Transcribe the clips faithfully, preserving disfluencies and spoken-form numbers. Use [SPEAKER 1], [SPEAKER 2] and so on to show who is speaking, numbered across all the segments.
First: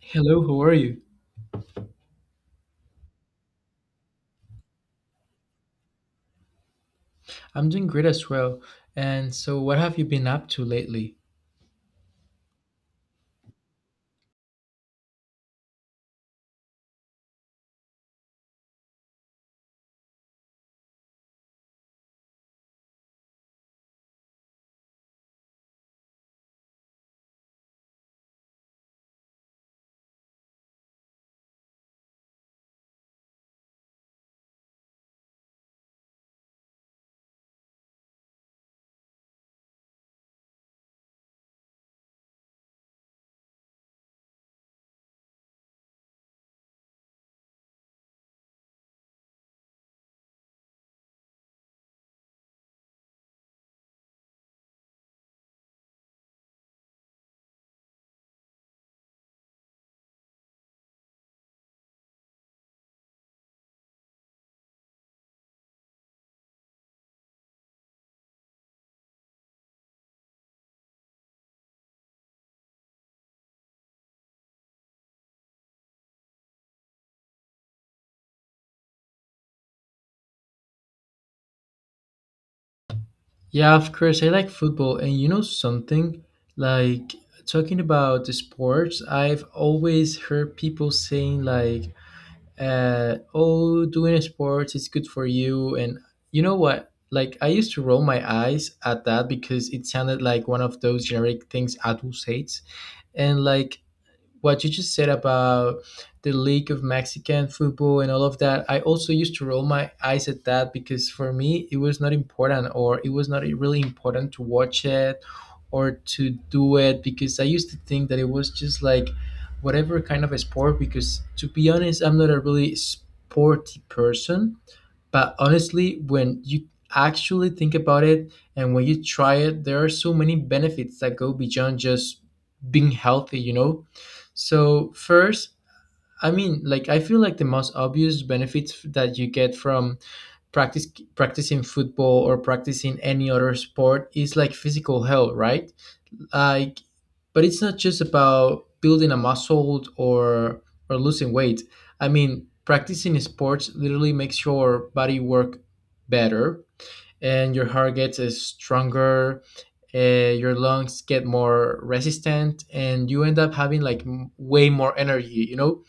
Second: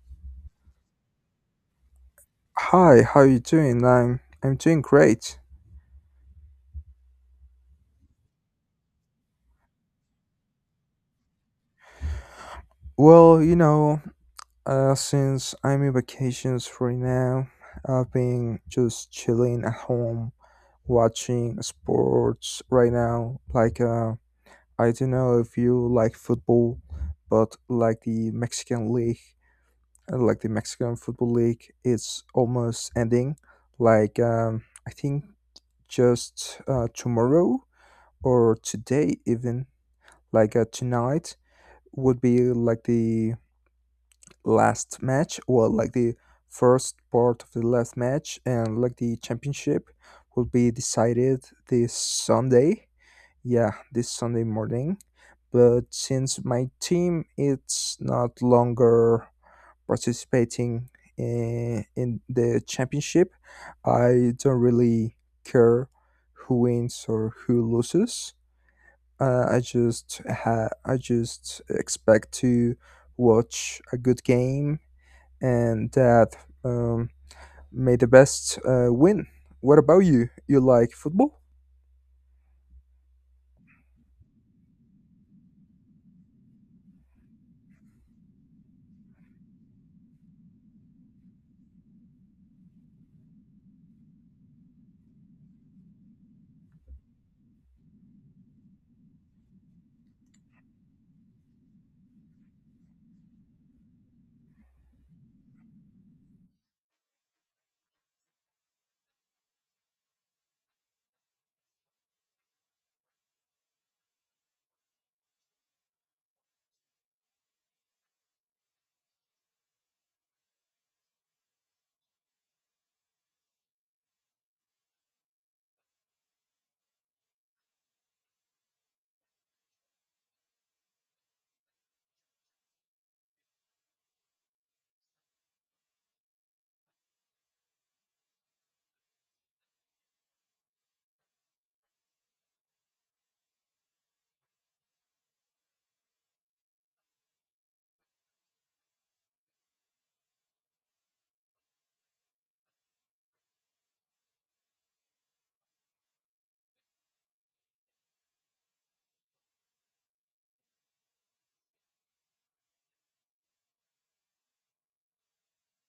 [SPEAKER 1] Hello, how are you?
[SPEAKER 2] Hi, how you doing? I'm I'm doing great.
[SPEAKER 1] I'm doing great as well. And so, what have you been up to lately?
[SPEAKER 2] Well, you know, uh, since I'm in vacations right now, I've been just chilling at home, watching sports right now. Like, uh, I don't know if you like football, but like the Mexican league, uh, like the Mexican football league, it's almost ending. Like, um, I think just uh, tomorrow or today even, like uh, tonight would be like the last match, well, like the first part of the last match, and like the championship will be decided this Sunday. Yeah, this Sunday morning. But since my team it's not longer participating in, in the championship, I don't really care who wins or who loses. Uh, I just ha- I just expect to watch a good game and that um, may the best uh, win. What about you? You like football?
[SPEAKER 1] Yeah, of course, I like football. And you know something? Like, talking about the sports, I've always heard people saying, like, uh, oh, doing sports is good for you. And you know what? Like, I used to roll my eyes at that because it sounded like one of those generic things adults hate. And, like, what you just said about the League of Mexican football and all of that, I also used to roll my eyes at that because for me it was not important or it was not really important to watch it or to do it because I used to think that it was just like whatever kind of a sport because to be honest, I'm not a really sporty person, but honestly, when you actually think about it and when you try it, there are so many benefits that go beyond just being healthy, you know? So, first, I mean, like, I feel like the most obvious benefits that you get from practice practicing football or practicing any other sport is like physical health, right? Like, but it's not just about building a muscle, or or losing weight. I mean, practicing sports literally makes your body work better, and your heart gets uh, stronger, uh, your lungs get more resistant, and you end up having like m- way more energy, you know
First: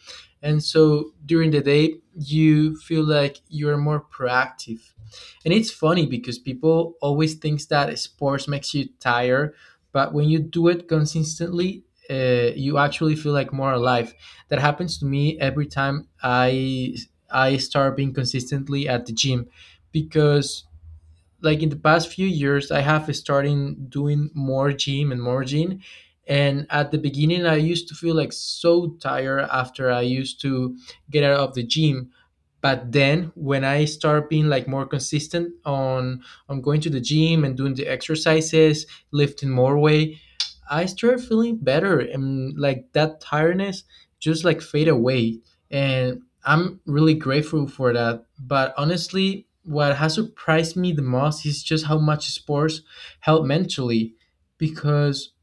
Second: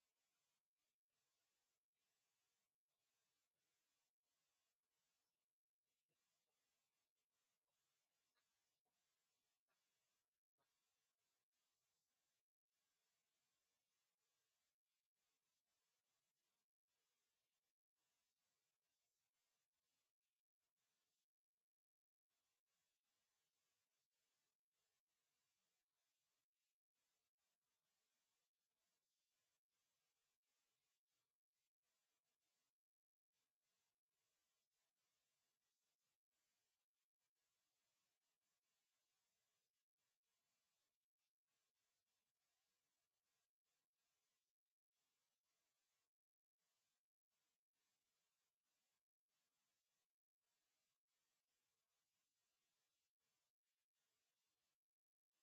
[SPEAKER 1] and so during the day you feel like you're more proactive. And it's funny because people always thinks that sports makes you tired, but when you do it consistently, uh, you actually feel like more alive. That happens to me every time i i start being consistently at the gym, because like in the past few years I have started doing more gym and more gym. And at the beginning I used to feel like so tired after I used to get out of the gym, but then when I start being like more consistent on on going to the gym and doing the exercises, lifting more weight, I started feeling better and like that tiredness just like fade away. And I'm really grateful for that. But honestly, what has surprised me the most is just how much sports help mentally, because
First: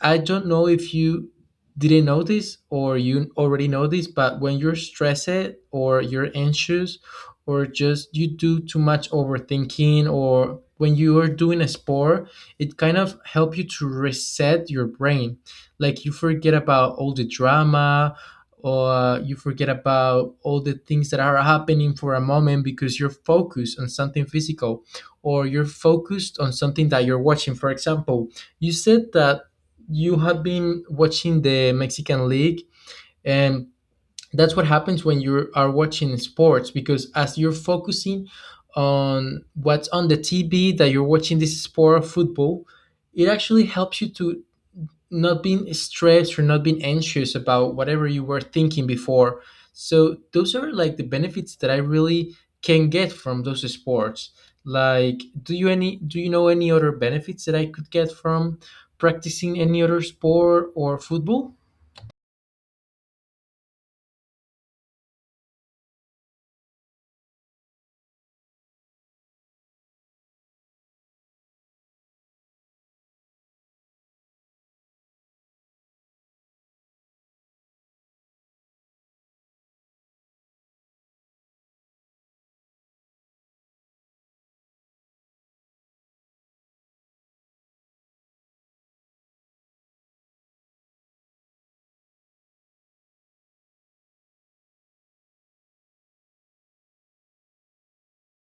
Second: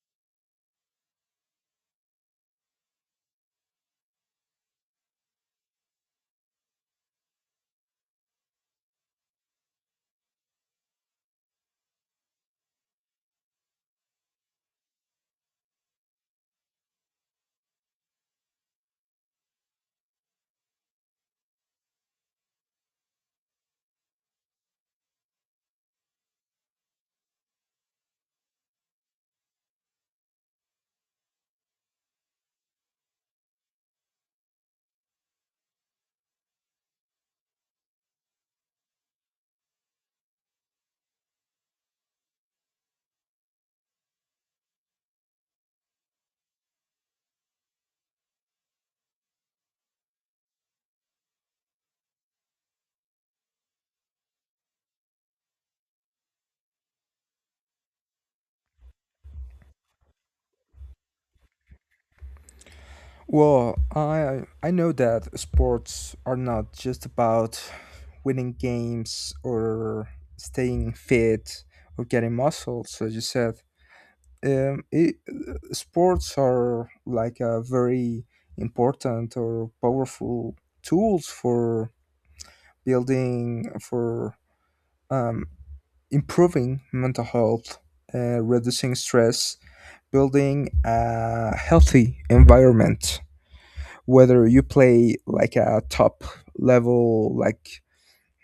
[SPEAKER 1] I don't know if you didn't know this or you already know this, but when you're stressed or you're anxious or just you do too much overthinking, or when you are doing a sport, it kind of help you to reset your brain. Like, you forget about all the drama, or you forget about all the things that are happening for a moment because you're focused on something physical, or you're focused on something that you're watching, for example. You said that you have been watching the Mexican league, and that's what happens when you are watching sports, because as you're focusing on what's on the T V that you're watching this sport of football, it actually helps you to not being stressed or not being anxious about whatever you were thinking before. So those are like the benefits that I really can get from those sports. Like, do you any do you know any other benefits that I could get from practicing any other sport or football?
[SPEAKER 2] Well, I I know that sports are not just about winning games or staying fit or getting muscles, as you said. Um, it, Sports are like a very important or powerful tools for building for um, improving mental health, uh, reducing stress, building a healthy environment. Whether you play like a top level, like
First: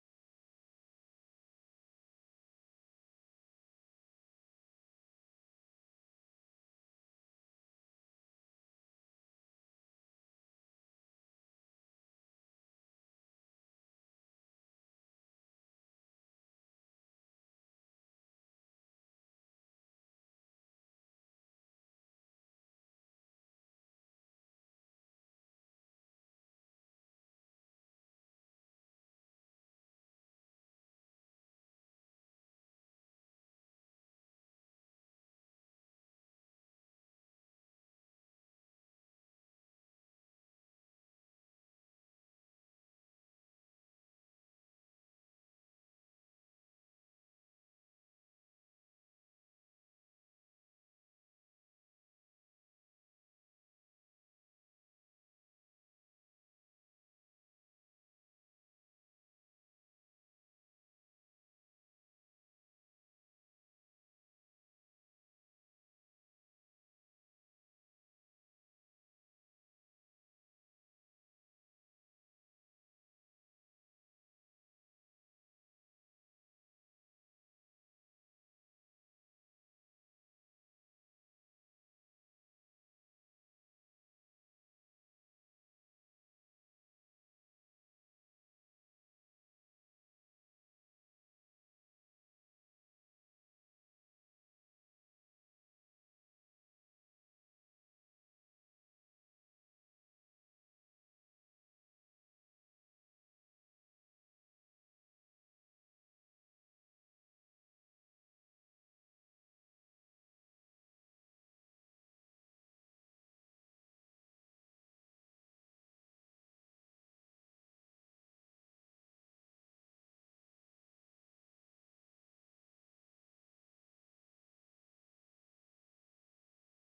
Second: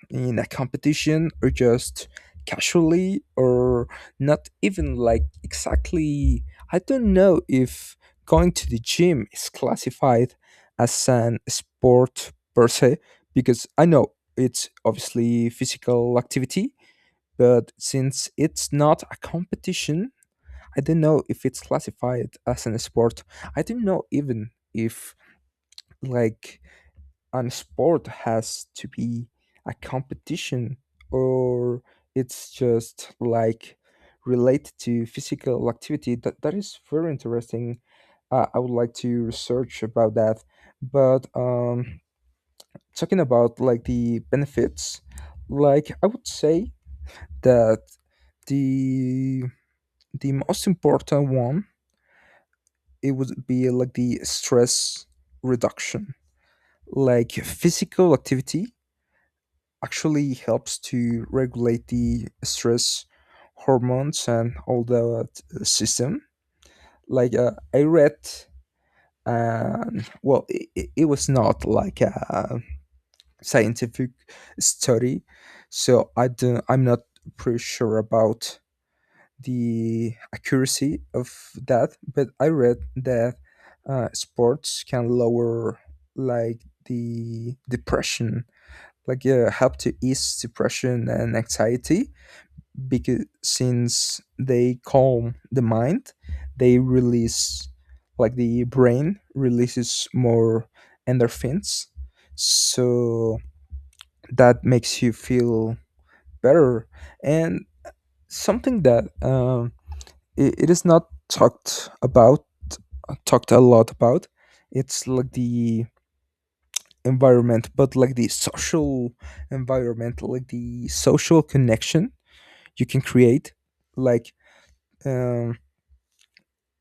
[SPEAKER 2] in a competition or just casually, or not even like exactly, I don't know if going to the gym is classified as an sport per se, because I know it's obviously physical activity, but since it's not a competition I don't know if it's classified as an sport. I don't know even if like and sport has to be a competition or it's just like related to physical activity. That, that is very interesting. uh, I would like to research about that, but um, talking about like the benefits, like I would say that the the most important one, it would be like the stress reduction. Like, physical activity actually helps to regulate the stress hormones and all that system. Like uh, I read, and well, it, it was not like a scientific study, so I don't, I'm not pretty sure about the accuracy of that. But I read that uh, sports can lower like the depression, like uh, help to ease depression and anxiety, because since they calm the mind, they release, like, the brain releases more endorphins, so that makes you feel better. And something that um, it, it is not talked about talked a lot about, it's like the environment, but like the social environment, like the social connection you can create. Like, um,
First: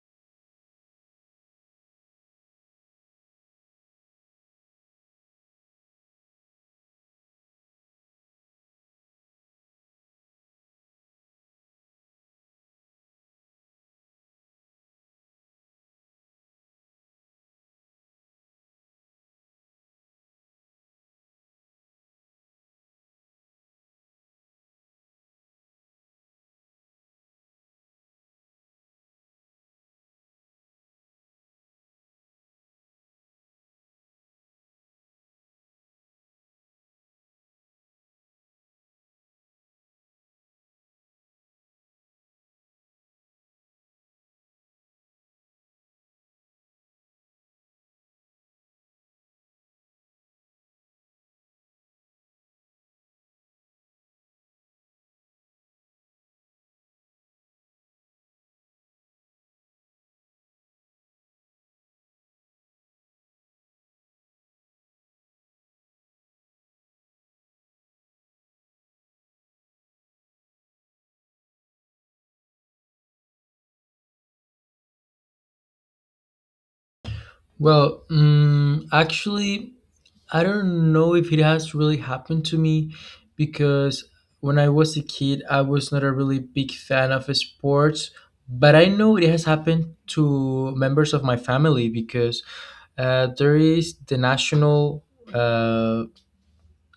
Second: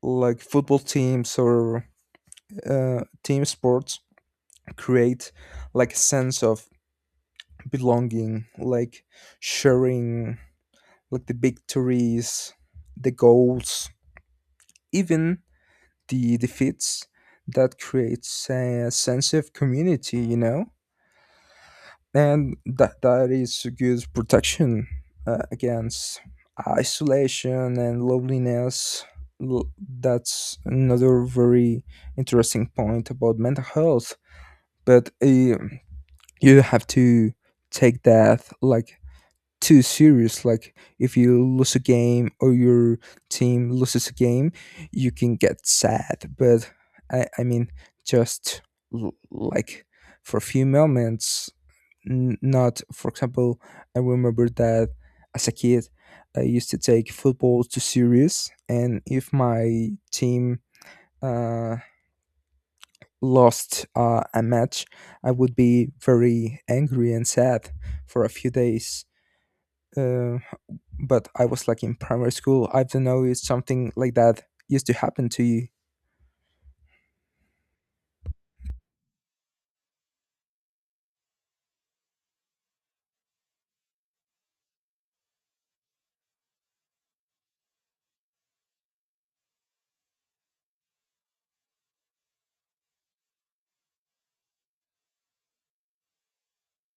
[SPEAKER 2] like football teams or uh, team sports create like a sense of belonging, like sharing like the victories, the goals, even the defeats. That creates a sense of community, you know, and that that is a good protection uh, against isolation and loneliness. L- that's another very interesting point about mental health. But uh, you have to take that like too serious. Like if you lose a game or your team loses a game, you can get sad, but i i mean just l- like for a few moments. N- not, for example, I remember that as a kid I used to take football too serious, and if my team uh lost uh, a match, I would be very angry and sad for a few days. Uh, but I was like in primary school. I don't know if something like that used to happen to you.
[SPEAKER 1] Well, mm, actually, I don't know if it has really happened to me, because when I was a kid, I was not a really big fan of sports, but I know it has happened to members of my family because uh, there is the national, uh,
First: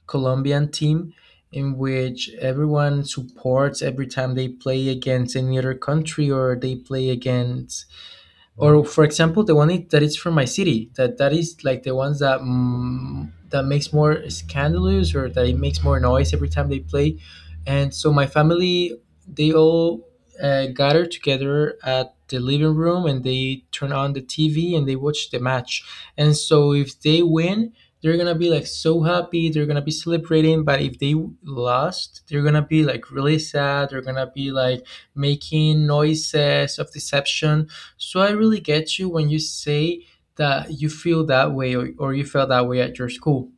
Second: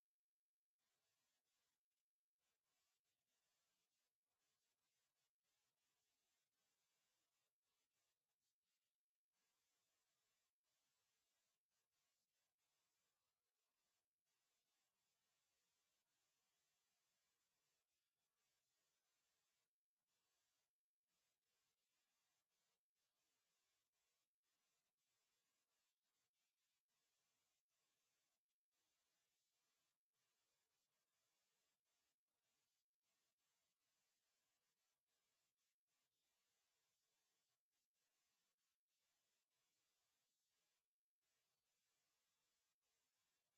[SPEAKER 1] Colombian team in which everyone supports every time they play against any other country, or they play against, or for example the one i- that is from my city, that that is like the ones that, mm, that makes more scandalous, or that it makes more noise every time they play. And so my family, they all, uh, gather together at the living room and they turn on the TV and they watch the match. And so if they win, they're gonna be like so happy, they're gonna be celebrating. But if they lost, they're gonna be like really sad, they're gonna be like making noises of deception. So I really get you when you say that you feel that way, or, or you felt that way at your school.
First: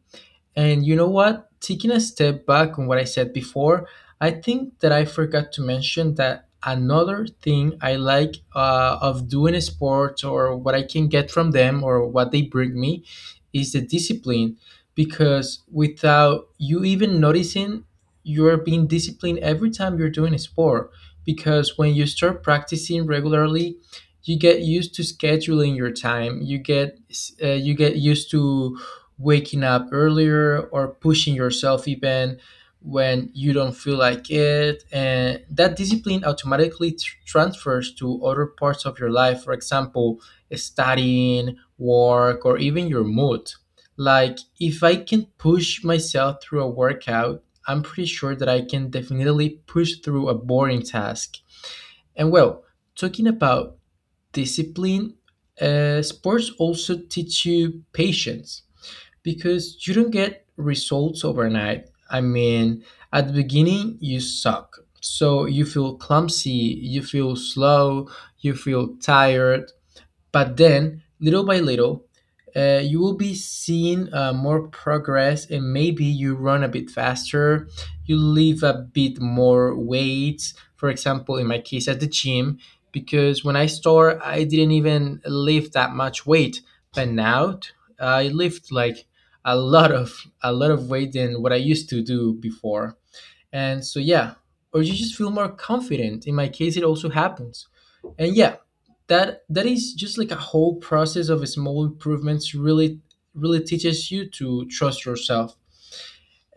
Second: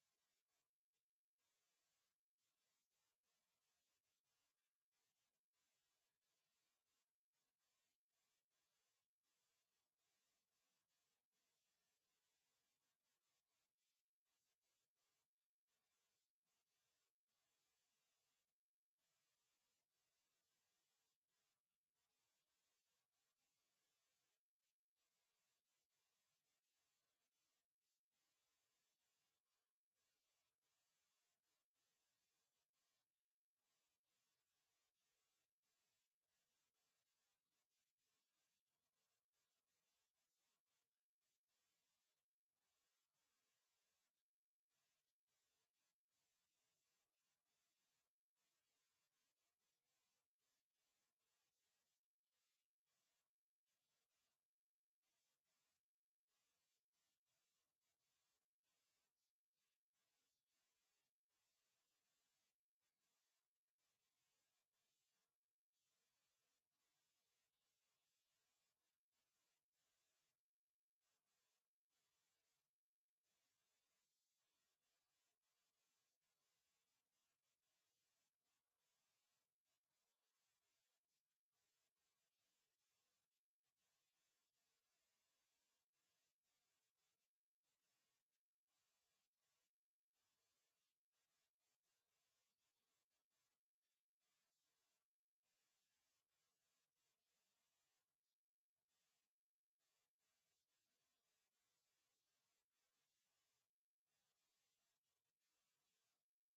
[SPEAKER 1] And you know what? Taking a step back on what I said before, I think that I forgot to mention that another thing I like, uh, of doing sports, or what I can get from them, or what they bring me, is the discipline. Because without you even noticing, you're being disciplined every time you're doing a sport. Because when you start practicing regularly, you get used to scheduling your time. You get, uh, you get used to waking up earlier, or pushing yourself even when you don't feel like it. And that discipline automatically tr- transfers to other parts of your life, for example studying, work, or even your mood. Like, if I can push myself through a workout, I'm pretty sure that I can definitely push through a boring task. And well, talking about discipline, uh, sports also teach you patience, because you don't get results overnight. I mean, at the beginning, you suck. So you feel clumsy, you feel slow, you feel tired, but then, little by little, uh, you will be seeing uh, more progress, and maybe you run a bit faster, you lift a bit more weights. For example, in my case, at the gym, because when I started, I didn't even lift that much weight, but now I lift like a lot of a lot of weight than what I used to do before. And so, yeah, or you just feel more confident. In my case, it also happens. And yeah, that that is just like a whole process of small improvements really really teaches you to trust yourself.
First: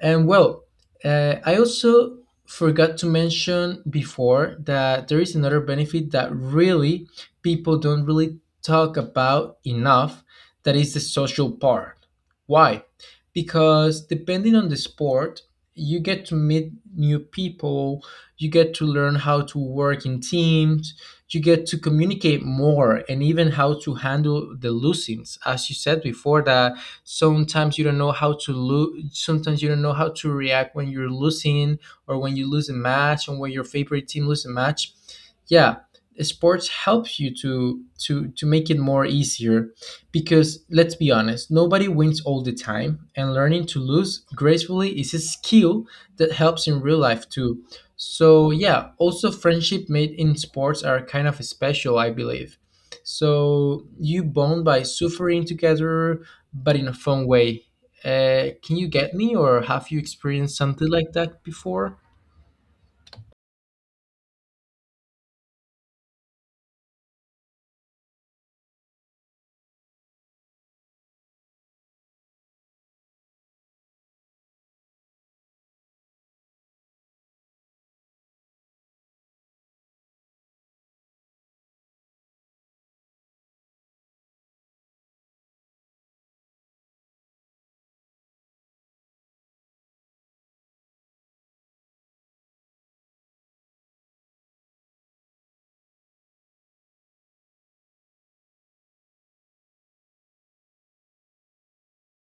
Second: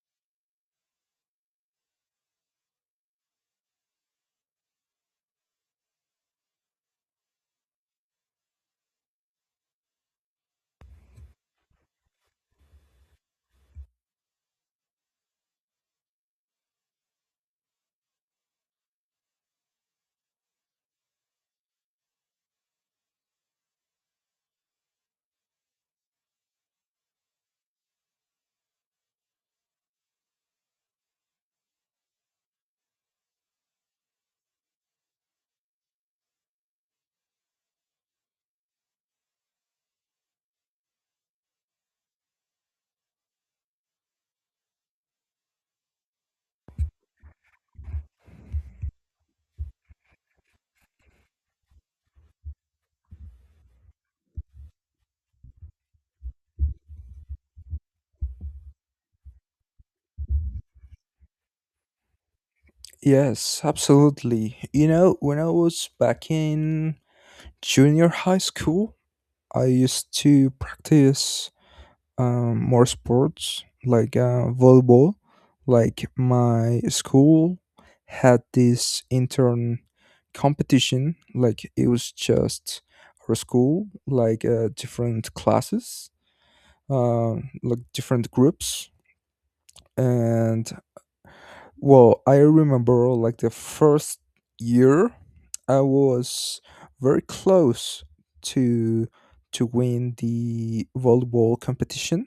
[SPEAKER 1] And well, uh, I also forgot to mention before that there is another benefit that really people don't really talk about enough, that is the social part. Why? Because depending on the sport, you get to meet new people, you get to learn how to work in teams, you get to communicate more, and even how to handle the losings. As you said before, that sometimes you don't know how to lose, sometimes you don't know how to react when you're losing, or when you lose a match, or when your favorite team loses a match. Yeah, sports helps you to to to make it more easier, because let's be honest, nobody wins all the time, and learning to lose gracefully is a skill that helps in real life too. So yeah, also friendship made in sports are kind of special, I believe. So you bond by suffering together, but in a fun way. Uh, can you get me, or have you experienced something like that before?
[SPEAKER 2] Yes, absolutely. You know, when I was back in junior high school, I used to practice um, more sports, like uh, volleyball. Like my school had this intern competition. Like it was just our school, like uh, different classes, uh, like different groups. And well, I remember like the first year, I was very close to to win the volleyball competition.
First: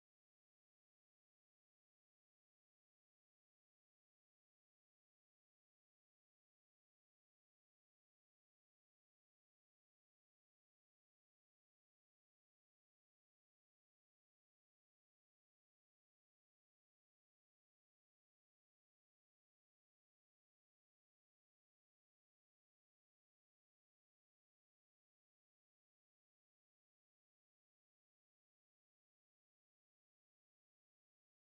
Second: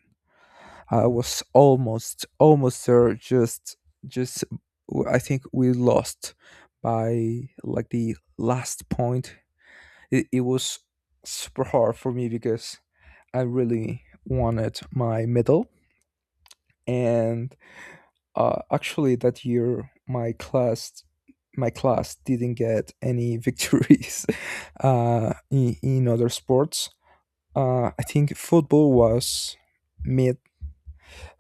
[SPEAKER 2] I was almost almost there. Just just w- I think we lost by like the last point. It, it was super hard for me because I really wanted my medal. And uh, actually, that year my class my class didn't get any victories uh, in, in other sports. Uh, I think football was mid.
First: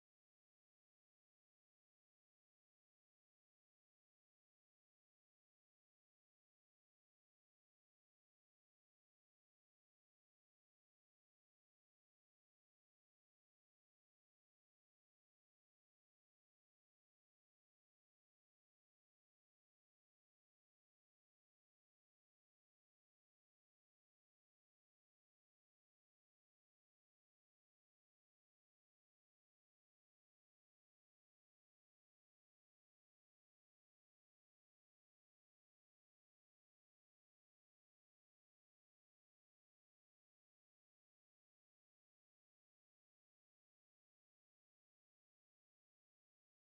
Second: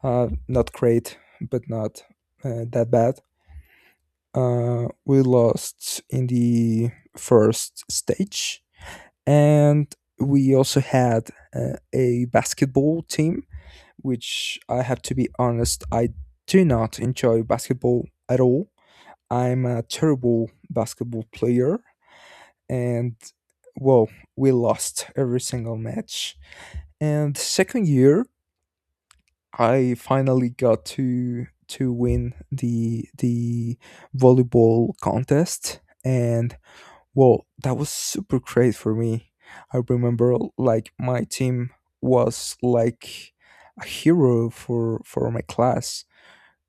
[SPEAKER 2] Uh, not great, but not uh, that bad. Uh, we lost in the first stage, and we also had uh, a basketball team, which, I have to be honest, I do not enjoy basketball at all. I'm a terrible basketball player, and well, we lost every single match. And second year, I finally got to to win the the volleyball contest, and well, that was super great for me. I remember like my team was like a hero for for my class.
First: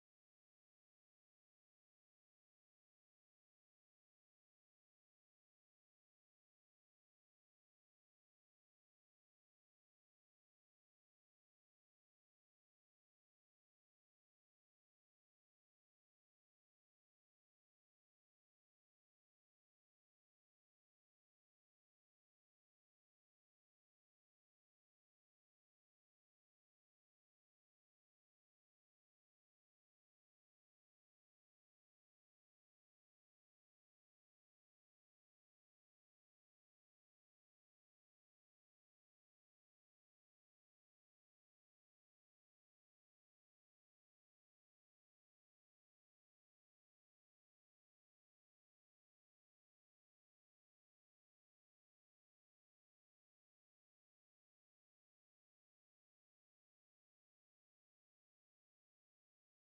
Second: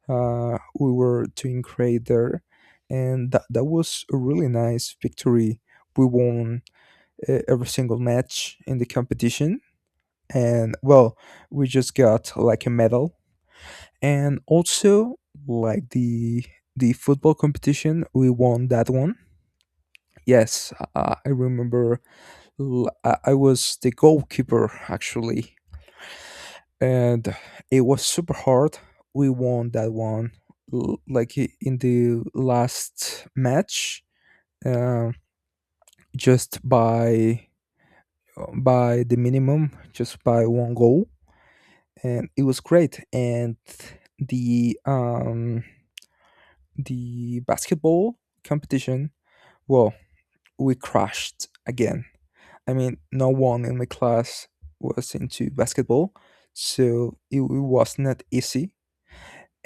[SPEAKER 2] Uh, we were doing great there, and that, that was a really nice victory. We won uh, every single match in the competition, and well, we just got like a medal. And also, like the the football competition, we won that one. Yes, uh, I remember, l- i I was the goalkeeper actually, and it was super hard. We won that one l- like i- in the last match, uh, just by by the minimum, just by one goal, and it was great. And the um the basketball competition, well, we crashed again. I mean, no one in my class was into basketball, so it, it was not easy.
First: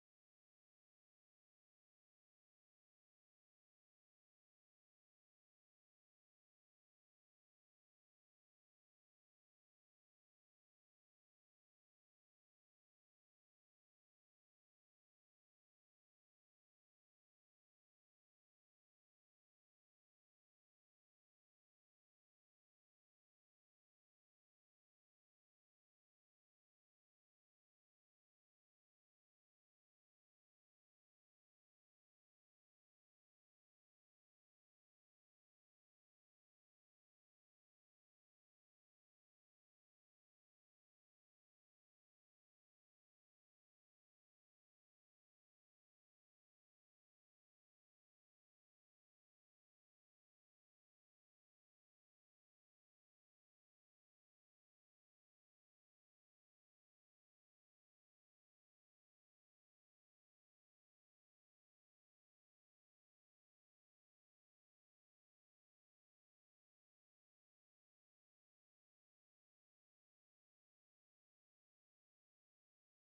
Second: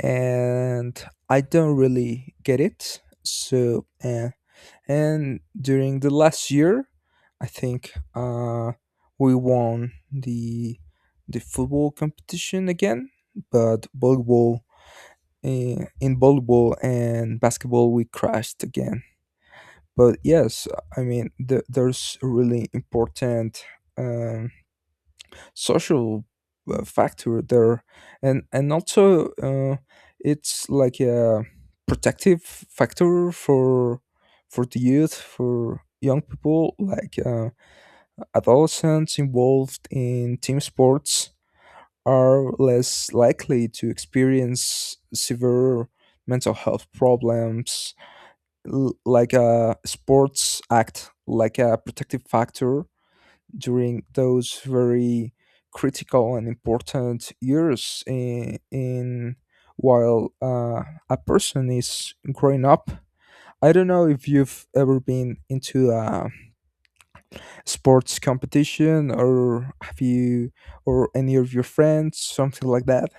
[SPEAKER 2] And I don't really get it. So, uh, and during the last year, I think uh, we won the the football competition again, but volleyball, Uh, in volleyball and basketball, we crashed again. But yes, I mean, the, there's a really important um, social uh, factor there. and and also, uh, it's like a protective factor for for the youth, for young people, like uh, adolescents involved in team sports are less likely to experience severe mental health problems. L- like a sports act, like a protective factor during those very critical and important years in, in while uh, a person is growing up. I don't know if you've ever been into a sports competition, or have you, or any of your friends, something like that.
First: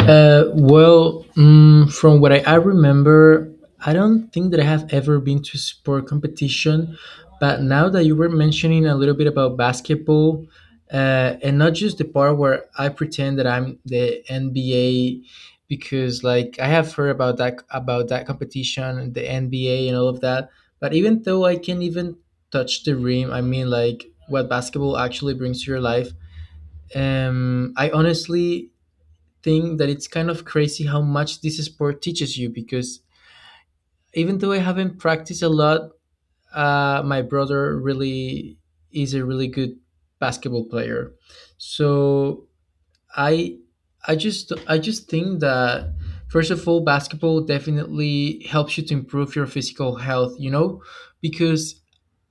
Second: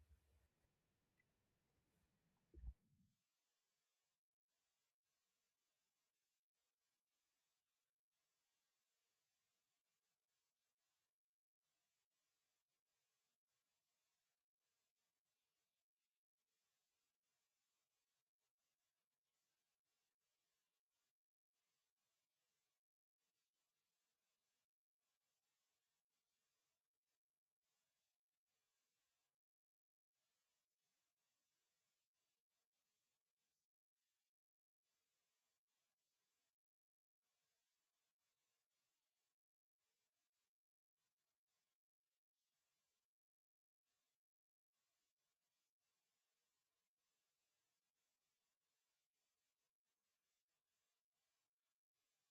[SPEAKER 1] Uh, well, mm, from what I, I remember, I don't think that I have ever been to sport competition. But now that you were mentioning a little bit about basketball, uh, and not just the part where I pretend that I'm the N B A, because like I have heard about that about that competition, and the N B A, and all of that. But even though I can't even touch the rim, I mean, like what basketball actually brings to your life. Um, I honestly think that it's kind of crazy how much this sport teaches you, because even though I haven't practiced a lot, uh, my brother really is a really good basketball player. So I I just I just think that first of all, basketball definitely helps you to improve your physical health, you know, because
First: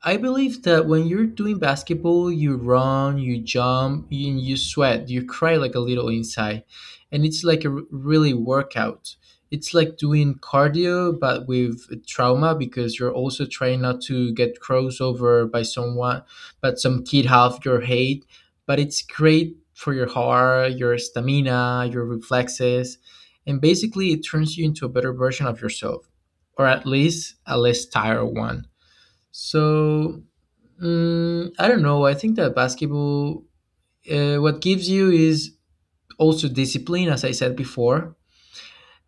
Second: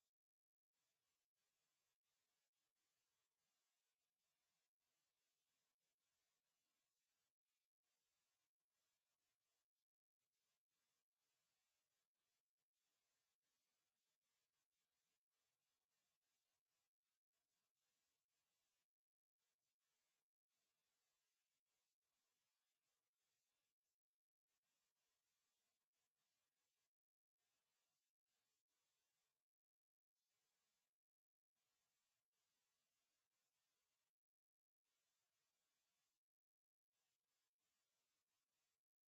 [SPEAKER 1] I believe that when you're doing basketball, you run, you jump, you, you sweat, you cry like a little inside. And it's like a r- really workout. It's like doing cardio, but with trauma, because you're also trying not to get crossed over by someone, but some kid half your height. But it's great for your heart, your stamina, your reflexes. And basically, it turns you into a better version of yourself, or at least a less tired one. So, mm, I don't know. I think that basketball, uh, what gives you is also discipline, as I said before.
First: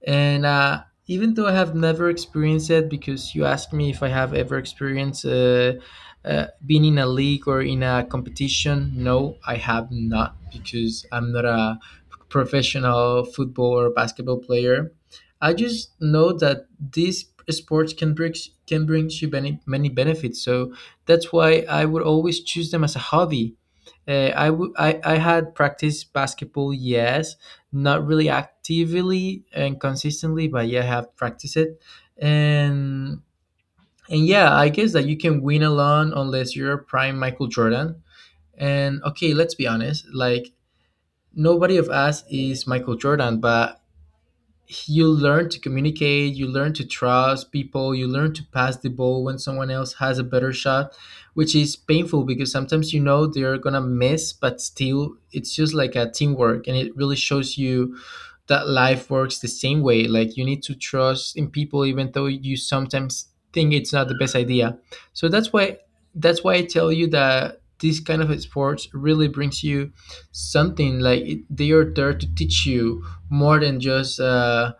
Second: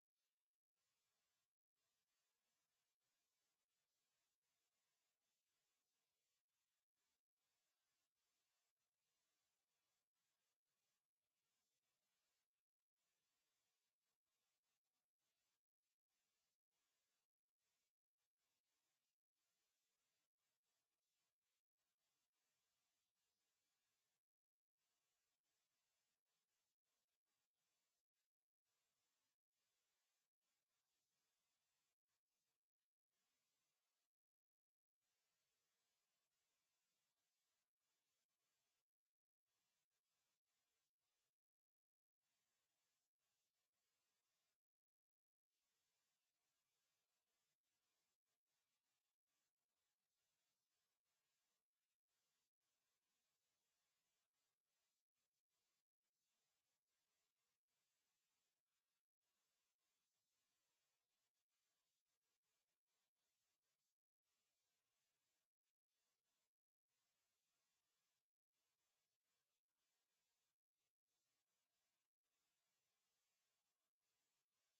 [SPEAKER 1] And uh, even though I have never experienced it, because you asked me if I have ever experienced uh, uh, being in a league or in a competition, no, I have not, because I'm not a professional football or basketball player. I just know that these sports can bring can bring you many many benefits, so that's why I would always choose them as a hobby. Uh, I, w- I I had practiced basketball, yes, not really actively and consistently, but yeah, I have practiced it. And and yeah, I guess that you can win alone unless you're prime Michael Jordan. And okay, let's be honest, like nobody of us is Michael Jordan. But you learn to communicate, you learn to trust people, you learn to pass the ball when someone else has a better shot, which is painful because sometimes you know they're gonna miss, but still it's just like a teamwork, and it really shows you that life works the same way. Like you need to trust in people, even though you sometimes think it's not the best idea. So that's why that's why I tell you that this kind of sports really brings you something. Like it, they are there to teach you more than just uh,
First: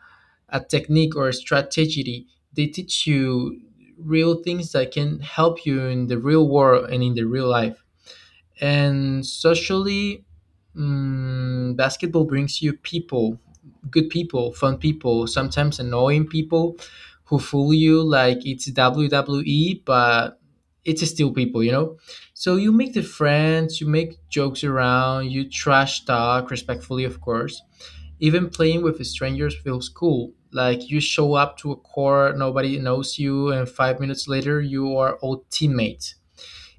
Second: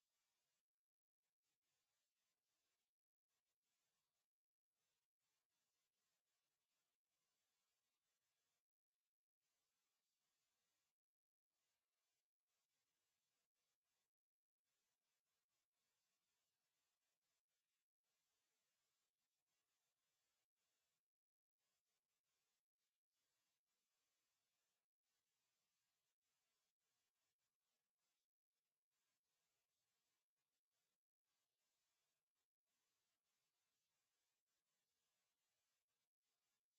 [SPEAKER 1] a technique or a strategy. They teach you real things that can help you in the real world and in the real life. And socially, mm, basketball brings you people, good people, fun people, sometimes annoying people who fool you like it's W W E, but it's still people, you know? So you make the friends, you make jokes around, you trash talk, respectfully, of course. Even playing with strangers feels cool. Like you show up to a core, nobody knows you, and five minutes later, you are old teammates.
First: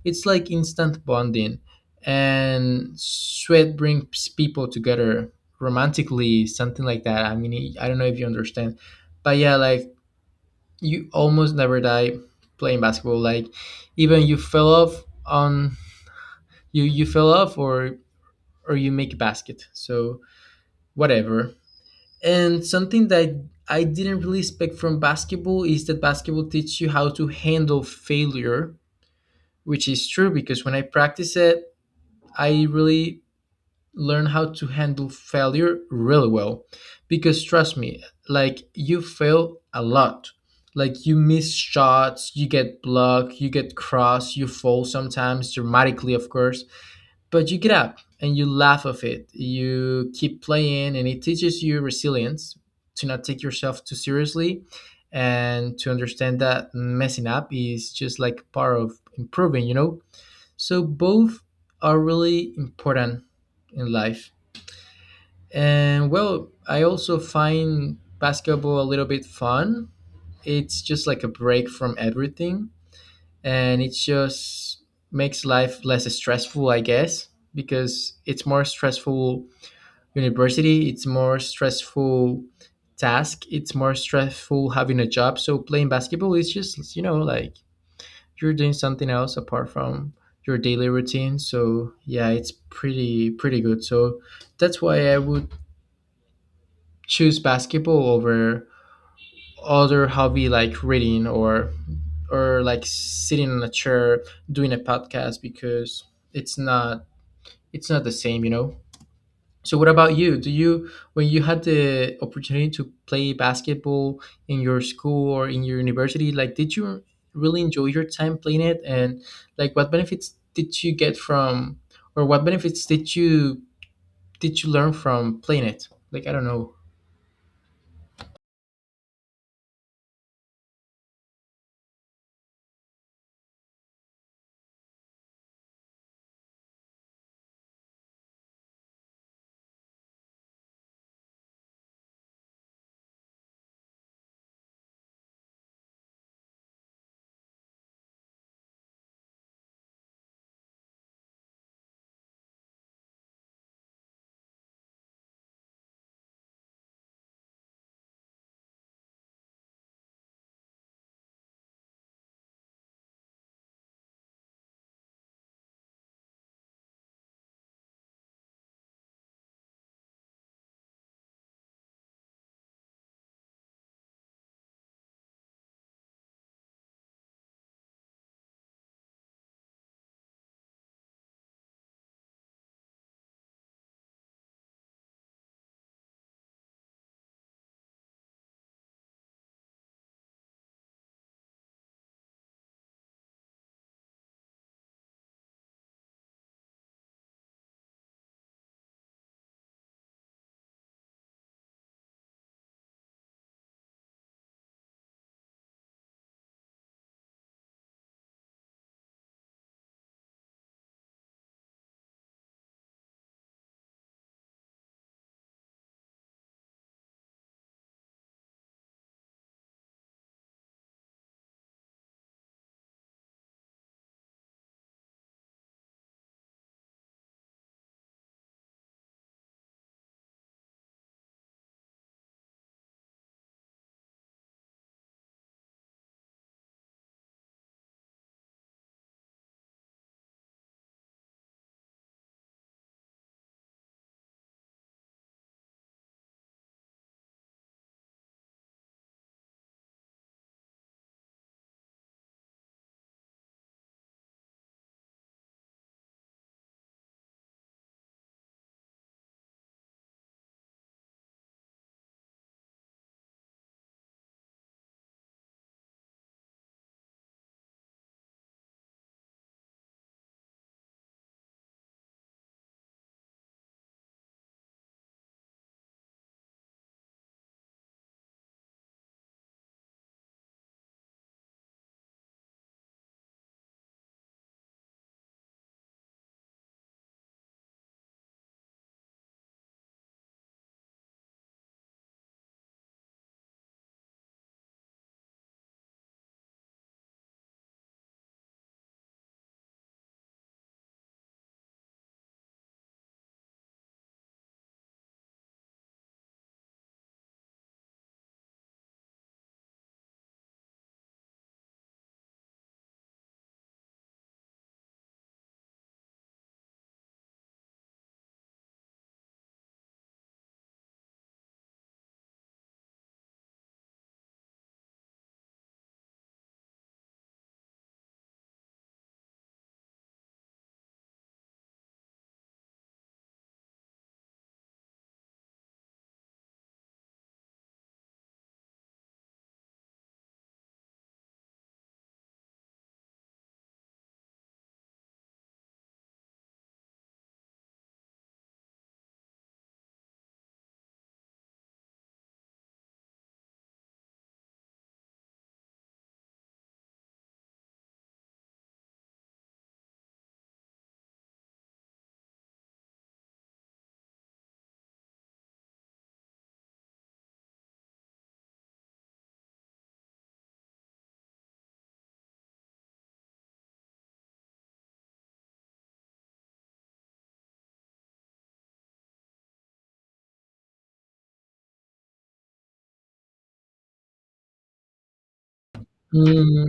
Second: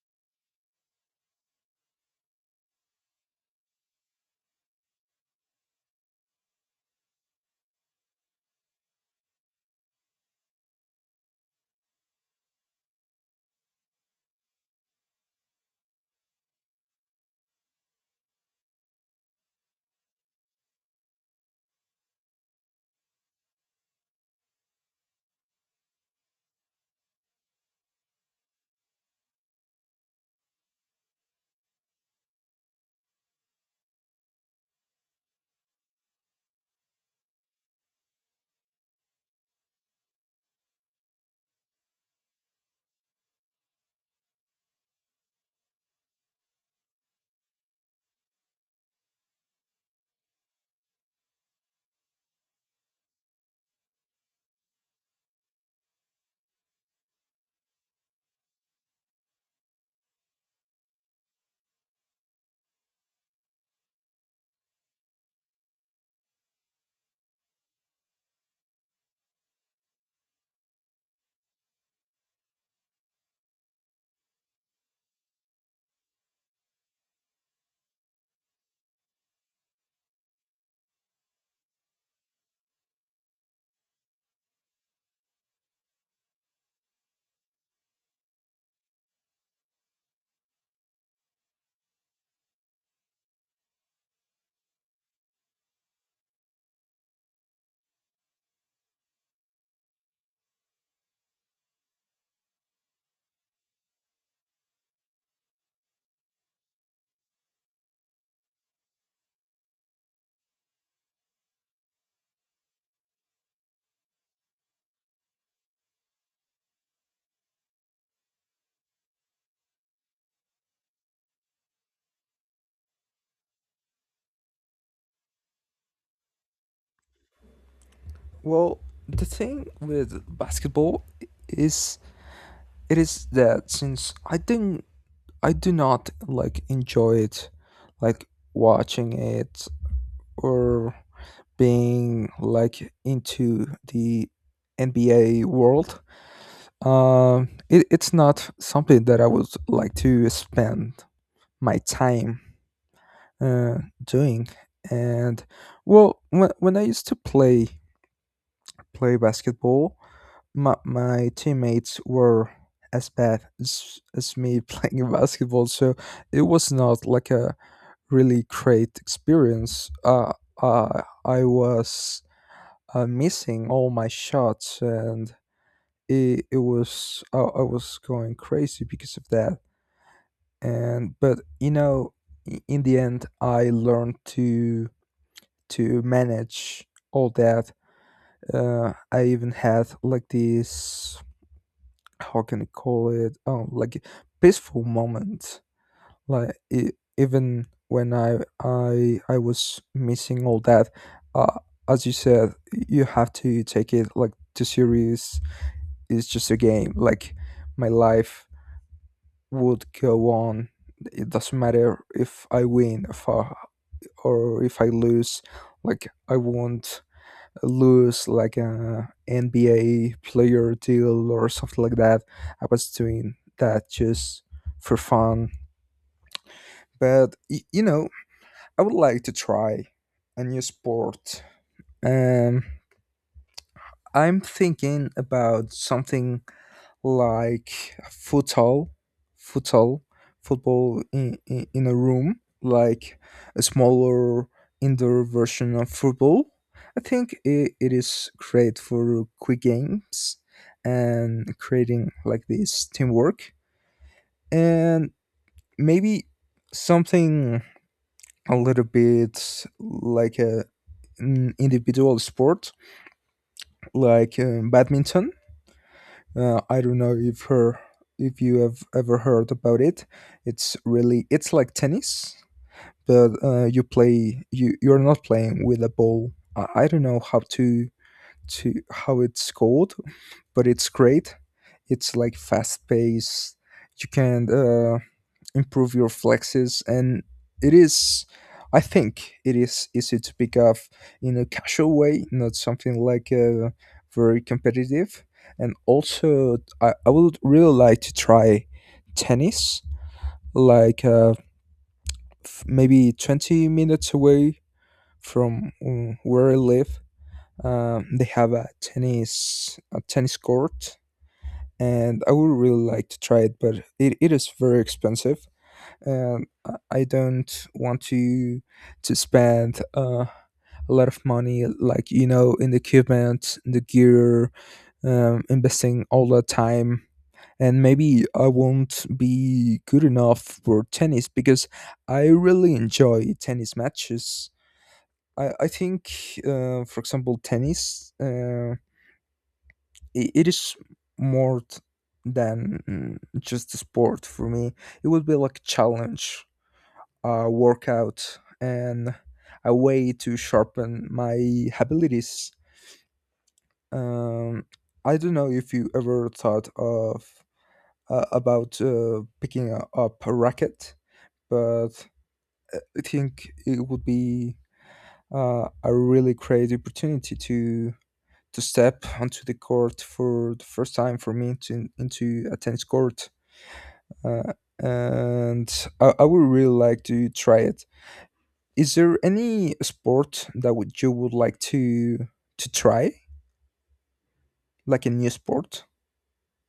[SPEAKER 1] It's like instant bonding, and sweat brings people together romantically, something like that. I mean, I don't know if you understand, but yeah, like you almost never die playing basketball. Like even you fell off on you you fell off, or or you make a basket. So whatever. And something that I didn't really expect from basketball is that basketball teaches you how to handle failure, which is true because when I practice it, I really learn how to handle failure really well, because trust me, like you fail a lot. Like you miss shots, you get blocked, you get crossed, you fall sometimes dramatically, of course, but you get up and you laugh of it, you keep playing, and it teaches you resilience, to not take yourself too seriously, and to understand that messing up is just like part of improving, you know. So both are really important in life. And well, I also find basketball a little bit fun. It's just like a break from everything, and it just makes life less stressful, I guess, because it's more stressful university, it's more stressful task, it's more stressful having a job. So playing basketball is just, you know, like you're doing something else apart from your daily routine. So yeah, it's pretty pretty good. So that's why I would choose basketball over other hobby like reading, or or like sitting in a chair doing a podcast, because it's not it's not the same, you know. So what about you? Do you, when you had the opportunity to play basketball in your school or in your university, like did you really enjoy your time playing it, and like what benefits did you get from, or what benefits did you did you learn from playing it? Like I don't
[SPEAKER 2] Well, the thing with basketball is, it is that since I didn't I do not like enjoy it, like watching it, or being like into the N B A world. Um, it, it's not something that I would like to spend my time uh, doing. And well, when, when I used to play play basketball, my, my teammates were as bad as, as me playing basketball, so it was not like a really great experience. Uh, uh, I was uh, missing all my shots, and it, it was uh, I was going crazy because of that. And but you know, i- in the end, I learned to to manage all that. Uh, I even had like this, how can I call it? Oh, like peaceful moment. Like e- even when i i i was missing all that, uh as you said, you have to take it like too serious. It's just a game. Like my life would go on. It doesn't matter if I win, if I, or if I lose. Like I won't lose like a nba player deal or something like that. I was doing that just for fun. But y- you know, I would like to try a new sport. Um, I'm thinking about something like football, football, football in, in, in a room, like a smaller indoor version of football. I think it, it is great for quick games and creating like this teamwork. And maybe something a little bit like a in individual sport, like um, badminton. Uh, I don't know if her if you have ever heard about it. It's really it's like tennis, but uh, you play, you you're not playing with a ball. I, I don't know how to to how it's called, but it's great. It's like fast paced. You can uh, improve your flexes, and it is, I think it is easy to pick up in a casual way, not something like uh, very competitive. And also, I, I would really like to try tennis. Like uh, f- maybe twenty minutes away from uh, where I live, um, they have a tennis a tennis court, and I would really like to try it, but it, it is very expensive, and I I don't want to to spend uh, a lot of money, like you know, in the equipment, in the gear, um, investing all the time. And maybe I won't be good enough for tennis, because I really enjoy tennis matches. I, I think, uh, for example, tennis, uh, it, it is more t- than mm, just a sport for me. It would be like a challenge, a workout, and a way to sharpen my abilities. Um, I don't know if you ever thought of uh, about uh, picking a, up a racket, but I think it would be uh, a really great opportunity to to step onto the court for the first time, for me to, into a tennis court. Uh, and I, I would really like to try it. Is there any sport that would you would like to to try, like a new sport?
[SPEAKER 1] know.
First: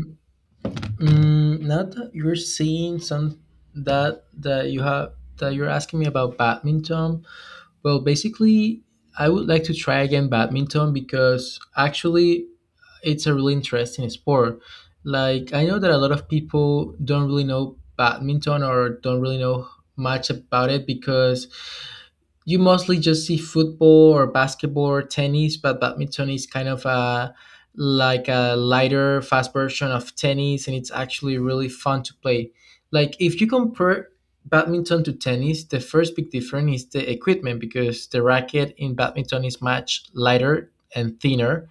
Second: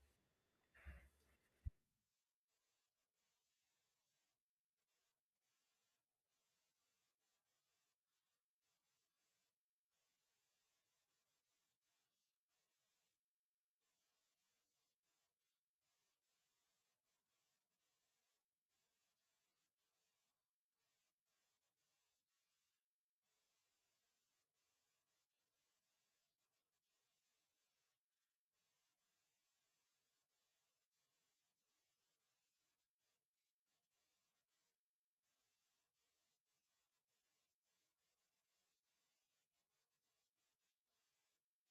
[SPEAKER 1] Mm, now that you're seeing some, that that you have, that you're asking me about badminton, well, basically, I would like to try again badminton, because actually it's a really interesting sport. Like I know that a lot of people don't really know badminton, or don't really know much about it, because you mostly just see football or basketball or tennis, but badminton is kind of a like a lighter, fast version of tennis, and it's actually really fun to play. Like if you compare badminton to tennis, the first big difference is the equipment, because the racket in badminton is much lighter and thinner,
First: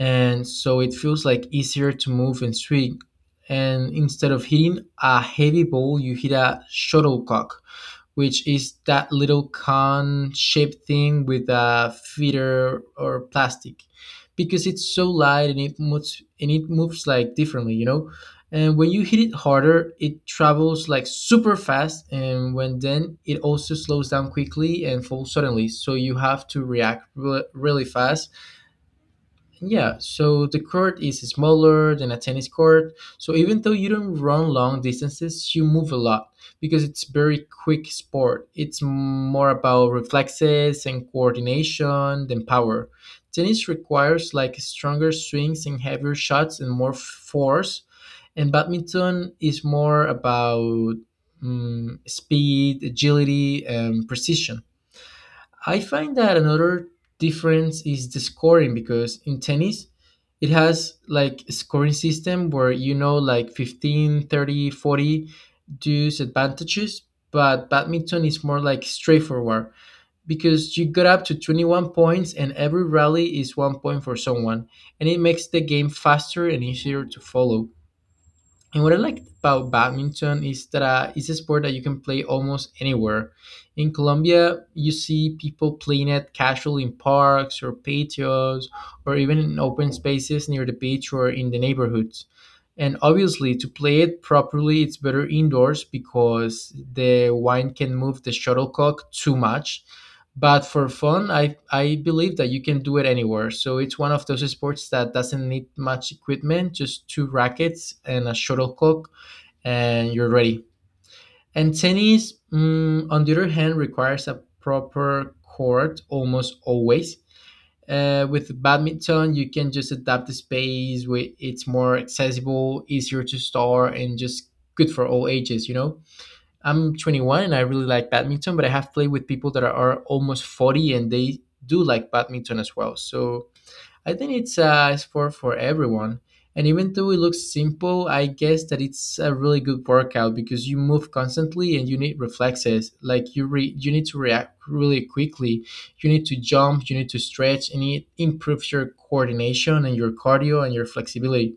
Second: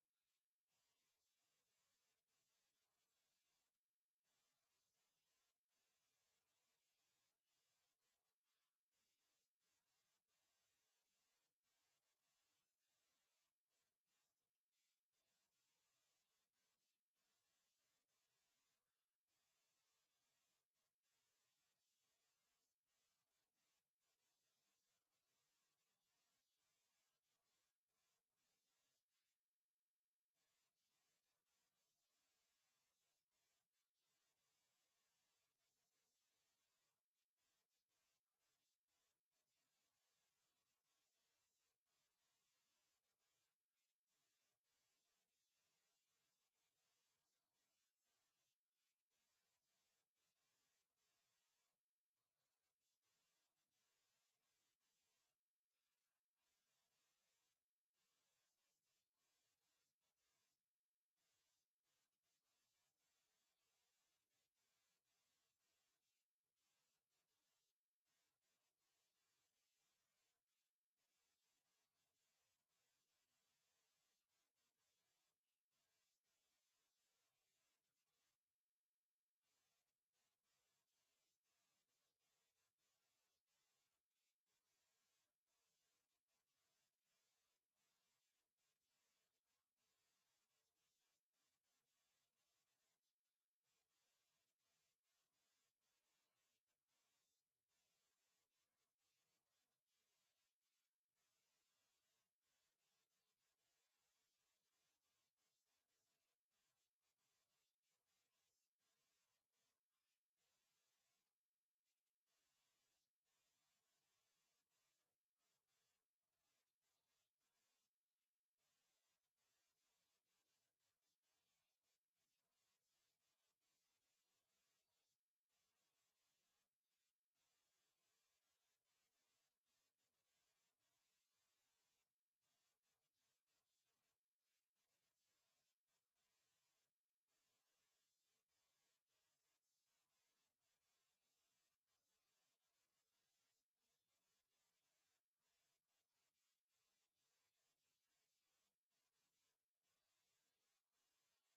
[SPEAKER 1] and so it feels like easier to move and swing. And instead of hitting a heavy ball, you hit a shuttlecock, which is that little cone shaped thing with a feeder or plastic. Because it's so light, and it moves and it moves like differently, you know. And when you hit it harder, it travels like super fast, and when then it also slows down quickly and falls suddenly, so you have to react re- really fast. Yeah, so the court is smaller than a tennis court. So even though you don't run long distances, you move a lot, because it's very quick sport. It's more about reflexes and coordination than power. Tennis requires like stronger swings and heavier shots and more force. And badminton is more about mm, speed, agility, and precision. I find that another difference is the scoring, because in tennis it has like a scoring system where you know like fifteen, thirty, forty, thirty, dues advantages, but badminton is more like straightforward, because you got up to twenty-one points and every rally is one point for someone, and it makes the game faster and easier to follow. And what I like about badminton is that uh, it's a sport that you can play almost anywhere. In Colombia, you see people playing it casually in parks or patios, or even in open spaces near the beach or in the neighborhoods. And obviously, to play it properly, it's better indoors, because the wind can move the shuttlecock too much. But for fun, i i believe that you can do it anywhere. So it's one of those sports that doesn't need much equipment, just two rackets and a shuttlecock, and you're ready. And tennis, mm, on the other hand, requires a proper court almost always. Uh, with badminton, you can just adapt the space, where it's more accessible, easier to start, and just good for all ages, you know. I'm twenty-one and I really like badminton, but I have played with people that are almost forty, and they do like badminton as well. So I think it's a sport for everyone. And even though it looks simple, I guess that it's a really good workout, because you move constantly and you need reflexes. Like you re- you need to react really quickly. You need to jump, you need to stretch, and it improves your coordination and your cardio and your flexibility.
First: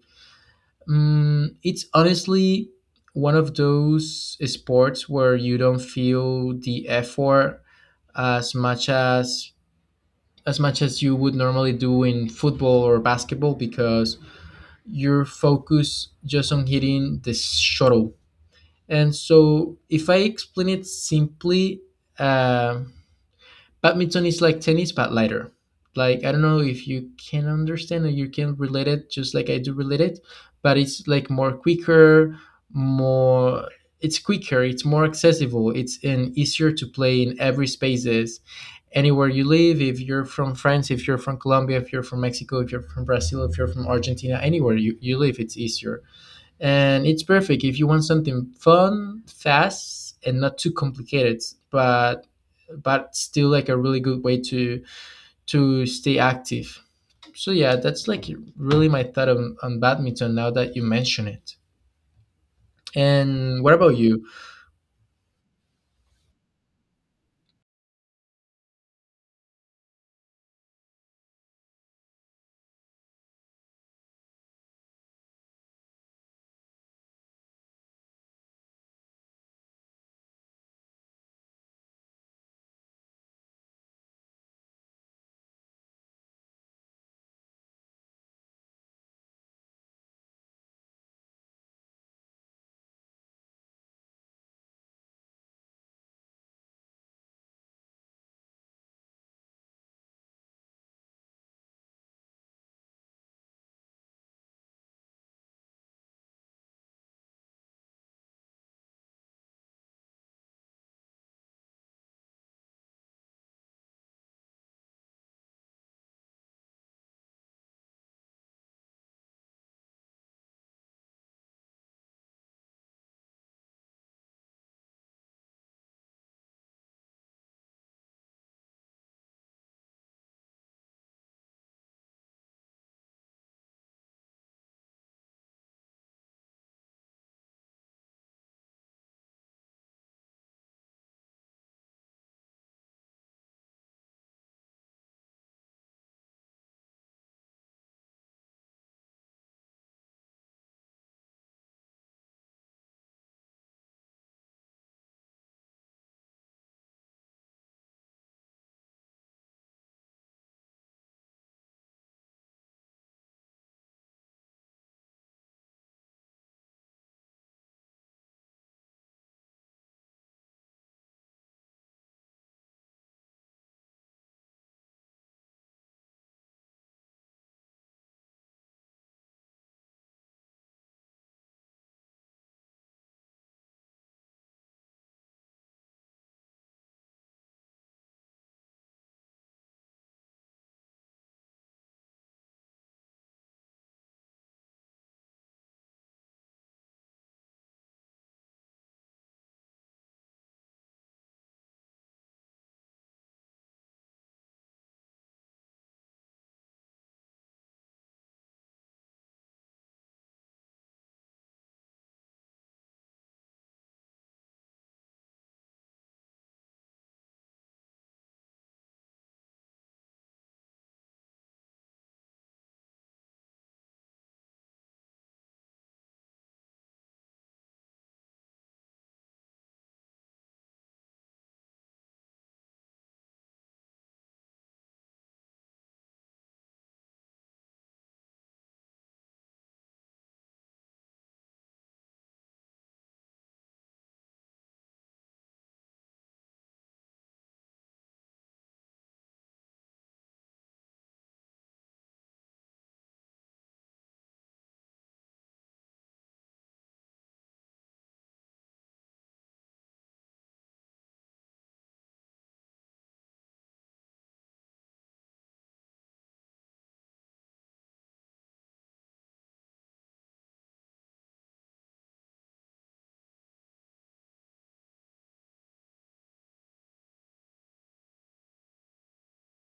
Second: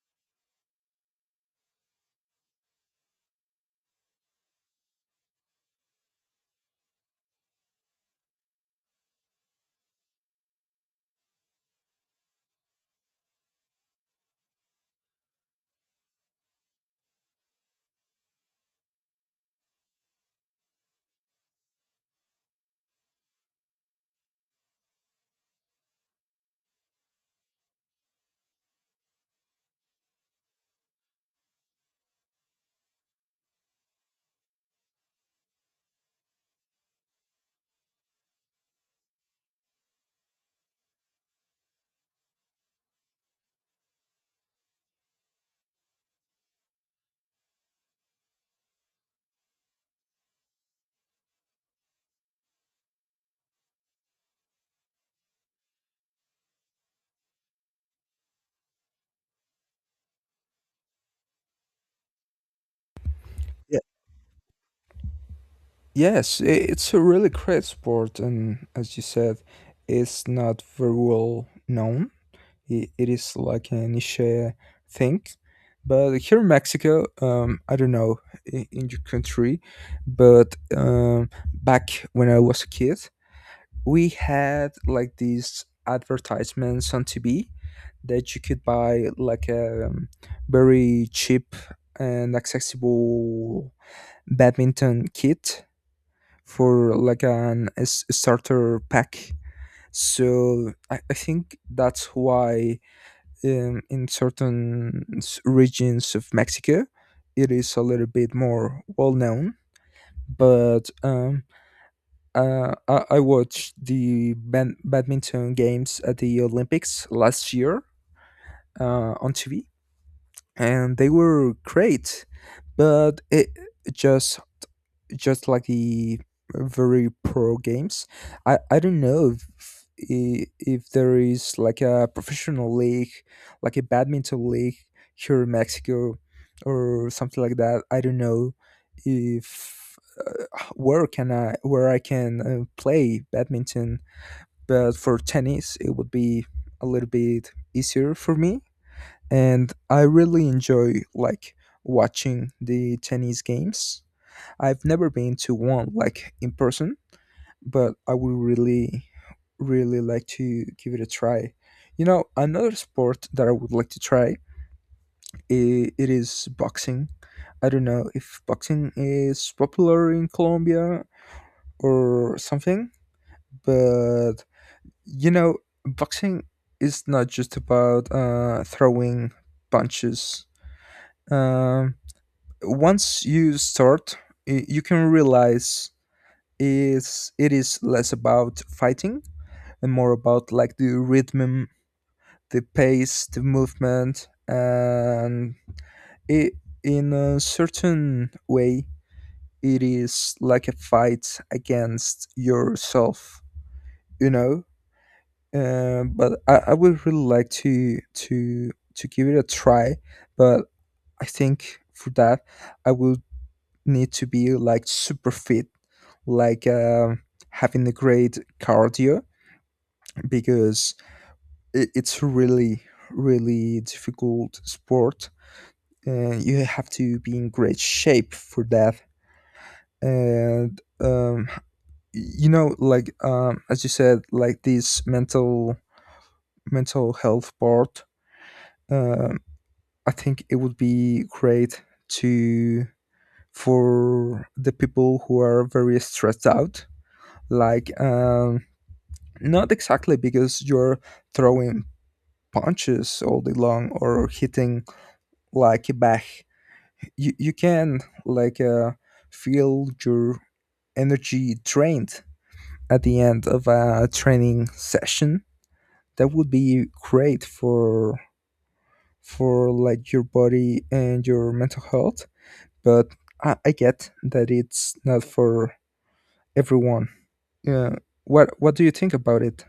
[SPEAKER 1] Mm, it's honestly one of those sports where you don't feel the effort as much as as much as you would normally do in football or basketball, because you're focused just on hitting the shuttle. And so, if I explain it simply, um badminton is like tennis, but lighter. Like I don't know if you can understand or you can relate it, just like I do relate it, but it's like more quicker, more. It's quicker. It's more accessible. It's and easier to play in every spaces, anywhere you live. If you're from France, if you're from Colombia, if you're from Mexico, if you're from Brazil, if you're from Argentina, anywhere you, you live, it's easier, and it's perfect if you want something fun, fast, and not too complicated, but but still like a really good way to to stay active. So yeah, that's like really my thought on, on badminton now that you mention it. And what
[SPEAKER 2] Yeah.
[SPEAKER 1] about you?
[SPEAKER 2] Yes, i- it's a really great sport, and as you said, it's not very well known. It, it is like a niche uh, thing, but here in Mexico, um, I don't know in, in your country, but um, back when I was a kid, we had like these advertisements on T V that you could buy like a um, very cheap and accessible badminton kit for like an a s- starter pack. So I, I think that's why um, in certain s- regions of Mexico it is a little bit more well known. But um, uh, I, I watched the bad- badminton games at the Olympics last year uh, on T V, and they were great. But it just just like the very pro games. I, I don't know if, i- if there is like a professional league, like a badminton league here in Mexico or something like that. I don't know if uh, where can I where I can uh, play badminton, but for tennis it would be a little bit easier for me, and I really enjoy like watching the tennis games. I've never been to one like in person, but I would really really like to give it a try. You know, another sport that I would like to try, i- it is boxing. I don't know if boxing is popular in Colombia or something, but you know, boxing is not just about uh, throwing punches. Um, once you start, y- you can realize is it is less about fighting and more about like the rhythm, the pace, the movement, and it, in a certain way, it is like a fight against yourself. You know, Uh, but I, I would really like to to to give it a try. But I think for that, I will need to be like super fit, like um, having a great cardio, because it, it's a really really difficult sport, and you have to be in great shape for that. And um, you know, like um, as you said, like this mental mental health part. um. I think it would be great to for the people who are very stressed out, like um, not exactly because you're throwing punches all day long or hitting like a bag. You you can like uh, feel your energy drained at the end of a training session. That would be great for for like your body and your mental health, but I, I get that it's not for everyone. Yeah. What What do you think about it?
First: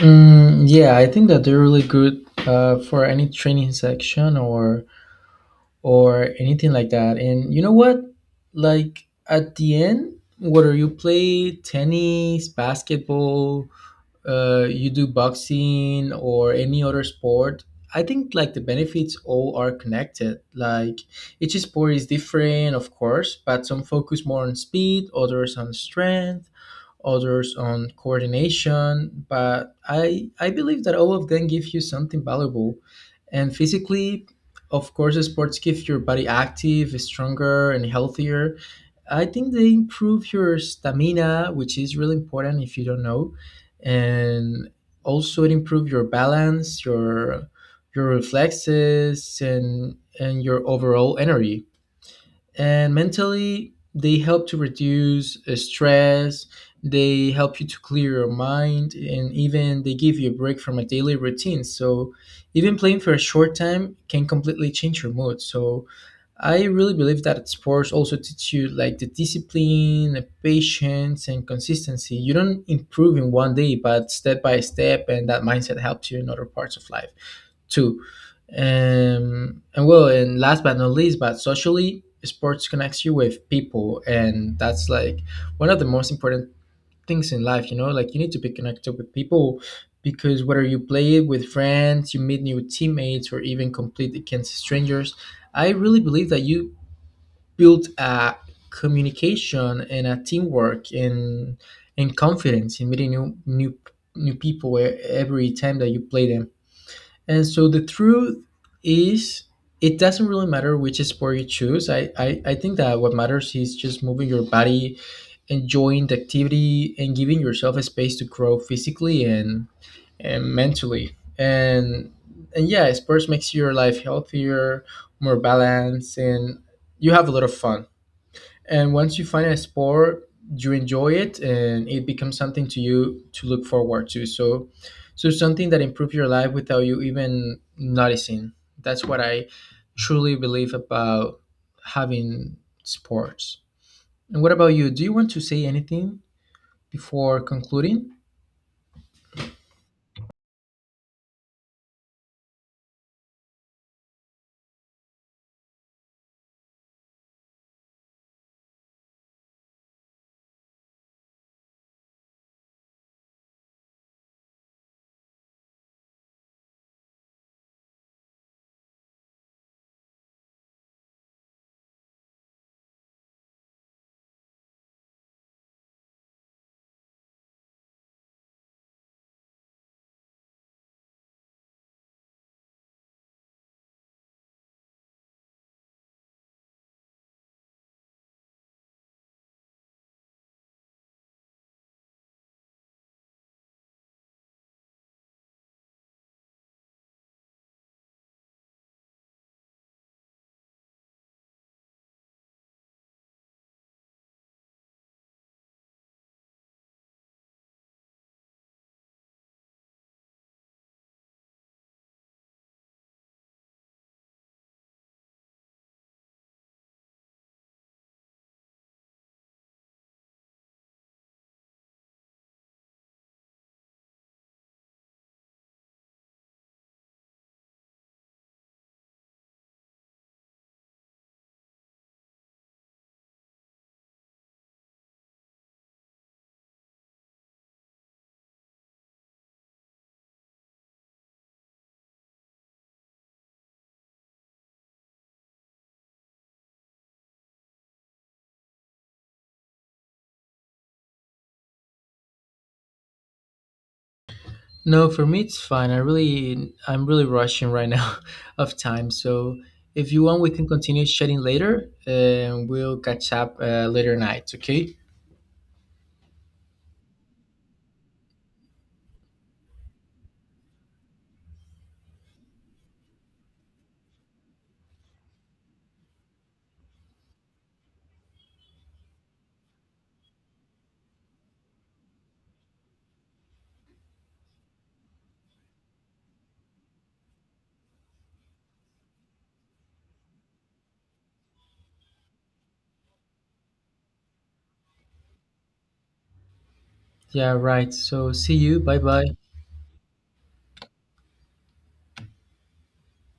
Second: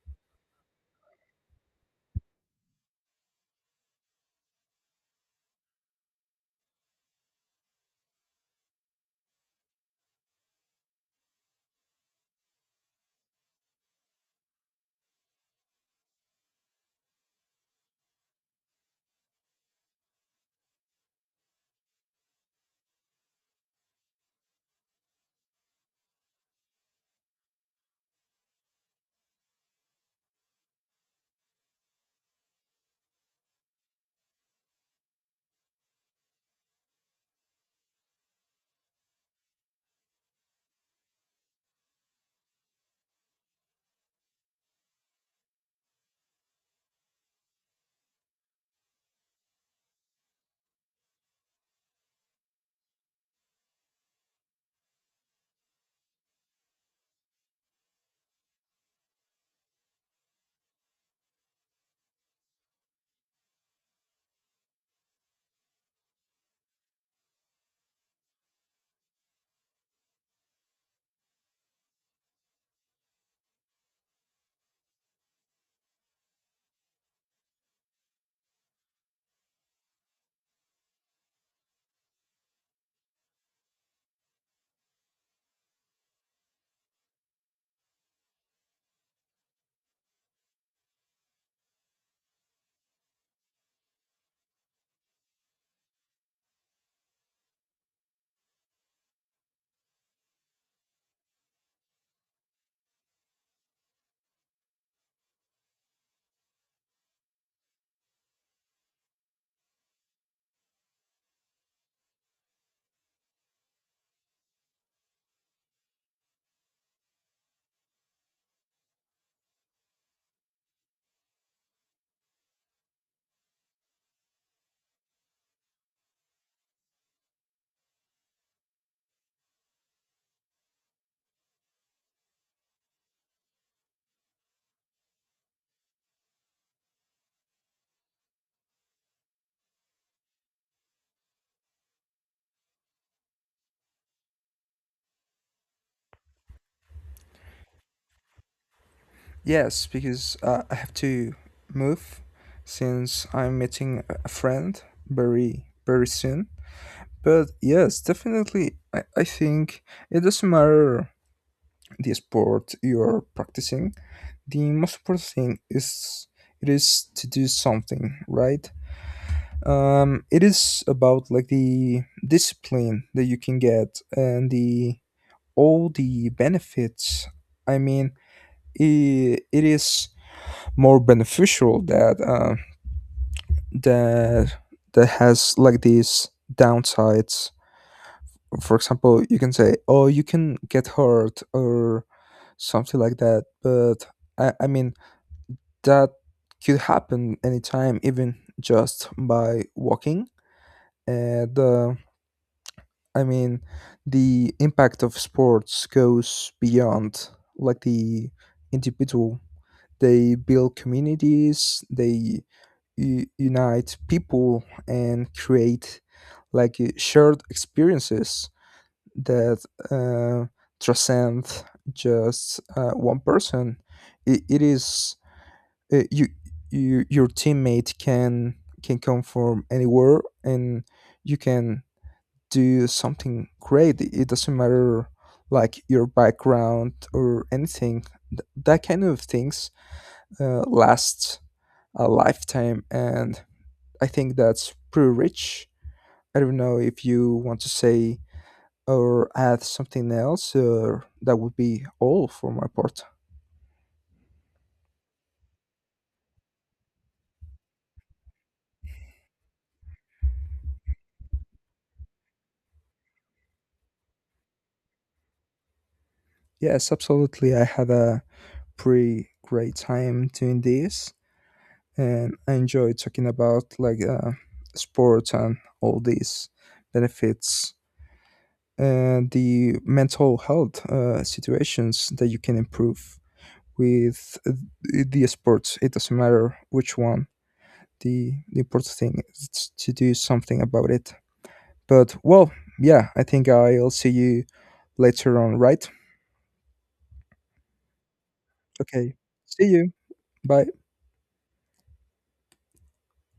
[SPEAKER 1] Mm, yeah, I think that they're really good uh, for any training section or or anything like that. And you know what? Like at the end, whether you play tennis, basketball, uh, you do boxing or any other sport, I think like the benefits all are connected. Like each sport is different, of course, but some focus more on speed, others on strength, others on coordination. But I I believe that all of them give you something valuable, and physically. Of course, sports give your body active, stronger, and healthier. I think they improve your stamina, which is really important if you don't know, and also it improve your balance, your your reflexes, and and your overall energy. And mentally, they help to reduce uh, stress. They help you to clear your mind, and even they give you a break from a daily routine. So, even playing for a short time can completely change your mood. So, I really believe that sports also teach you like the discipline, the patience, and consistency. You don't improve in one day, but step by step, and that mindset helps you in other parts of life too. Um, and well, and last but not least, but socially, sports connects you with people, and that's like one of the most important things in life, you know. Like you need to be connected with people, because whether you play it with friends, you meet new teammates, or even compete against strangers, I really believe that you build a communication and a teamwork and and confidence in meeting new new new people, e- every time that you play them. And so the truth is, it doesn't really matter which sport you choose. i i, I think that what matters is just moving your body, enjoying the activity, and giving yourself a space to grow physically, and, and mentally. And and yeah, sports makes your life healthier, more balanced, and you have a lot of fun. And once you find a sport, you enjoy it, and it becomes something to you to look forward to. So, so something that improves your life without you even noticing. That's what I truly believe about having sports. And what about you? Do you want to say anything before concluding?
[SPEAKER 2] Yes, because uh, I have to move since I'm meeting a a friend very very soon. But yes, definitely, I, I think it doesn't matter the sport you're practicing. The most important thing is it is to do something, right? Um, it is about like the discipline that you can get and the all the benefits. I mean, it, it is more beneficial that uh, that that has like these downsides. For example, you can say, "Oh, you can get hurt" or something like that. But I, I mean, that could happen anytime, even just by walking. And uh, I mean, the impact of sports goes beyond like the individual. They build communities. They u- unite people and create like uh, shared experiences that uh, transcend just uh, one person. It, it is uh, you, you your teammate can can come from anywhere and you can do something great. It doesn't matter like your background or anything. Th- that kind of things uh, lasts a lifetime, and I think that's pretty rich. I don't know if you want to say or add something else, uh, that would be all for my part.
[SPEAKER 1] No, for me it's fine. I really I'm really rushing right now of time. So if you want, we can continue chatting later, and we'll catch up uh, later night. Okay?
[SPEAKER 2] Yes, absolutely. I had a pretty great time doing this, and I enjoyed talking about like uh, sports and all these benefits and the mental health uh, situations that you can improve with uh, the sports. It doesn't matter which one. The, the important thing is to do something about it. But well, yeah, I think I'll see you later on, right?
[SPEAKER 1] Yeah, right. So see you. Bye
[SPEAKER 2] Okay.
[SPEAKER 1] bye.
[SPEAKER 2] See you. Bye.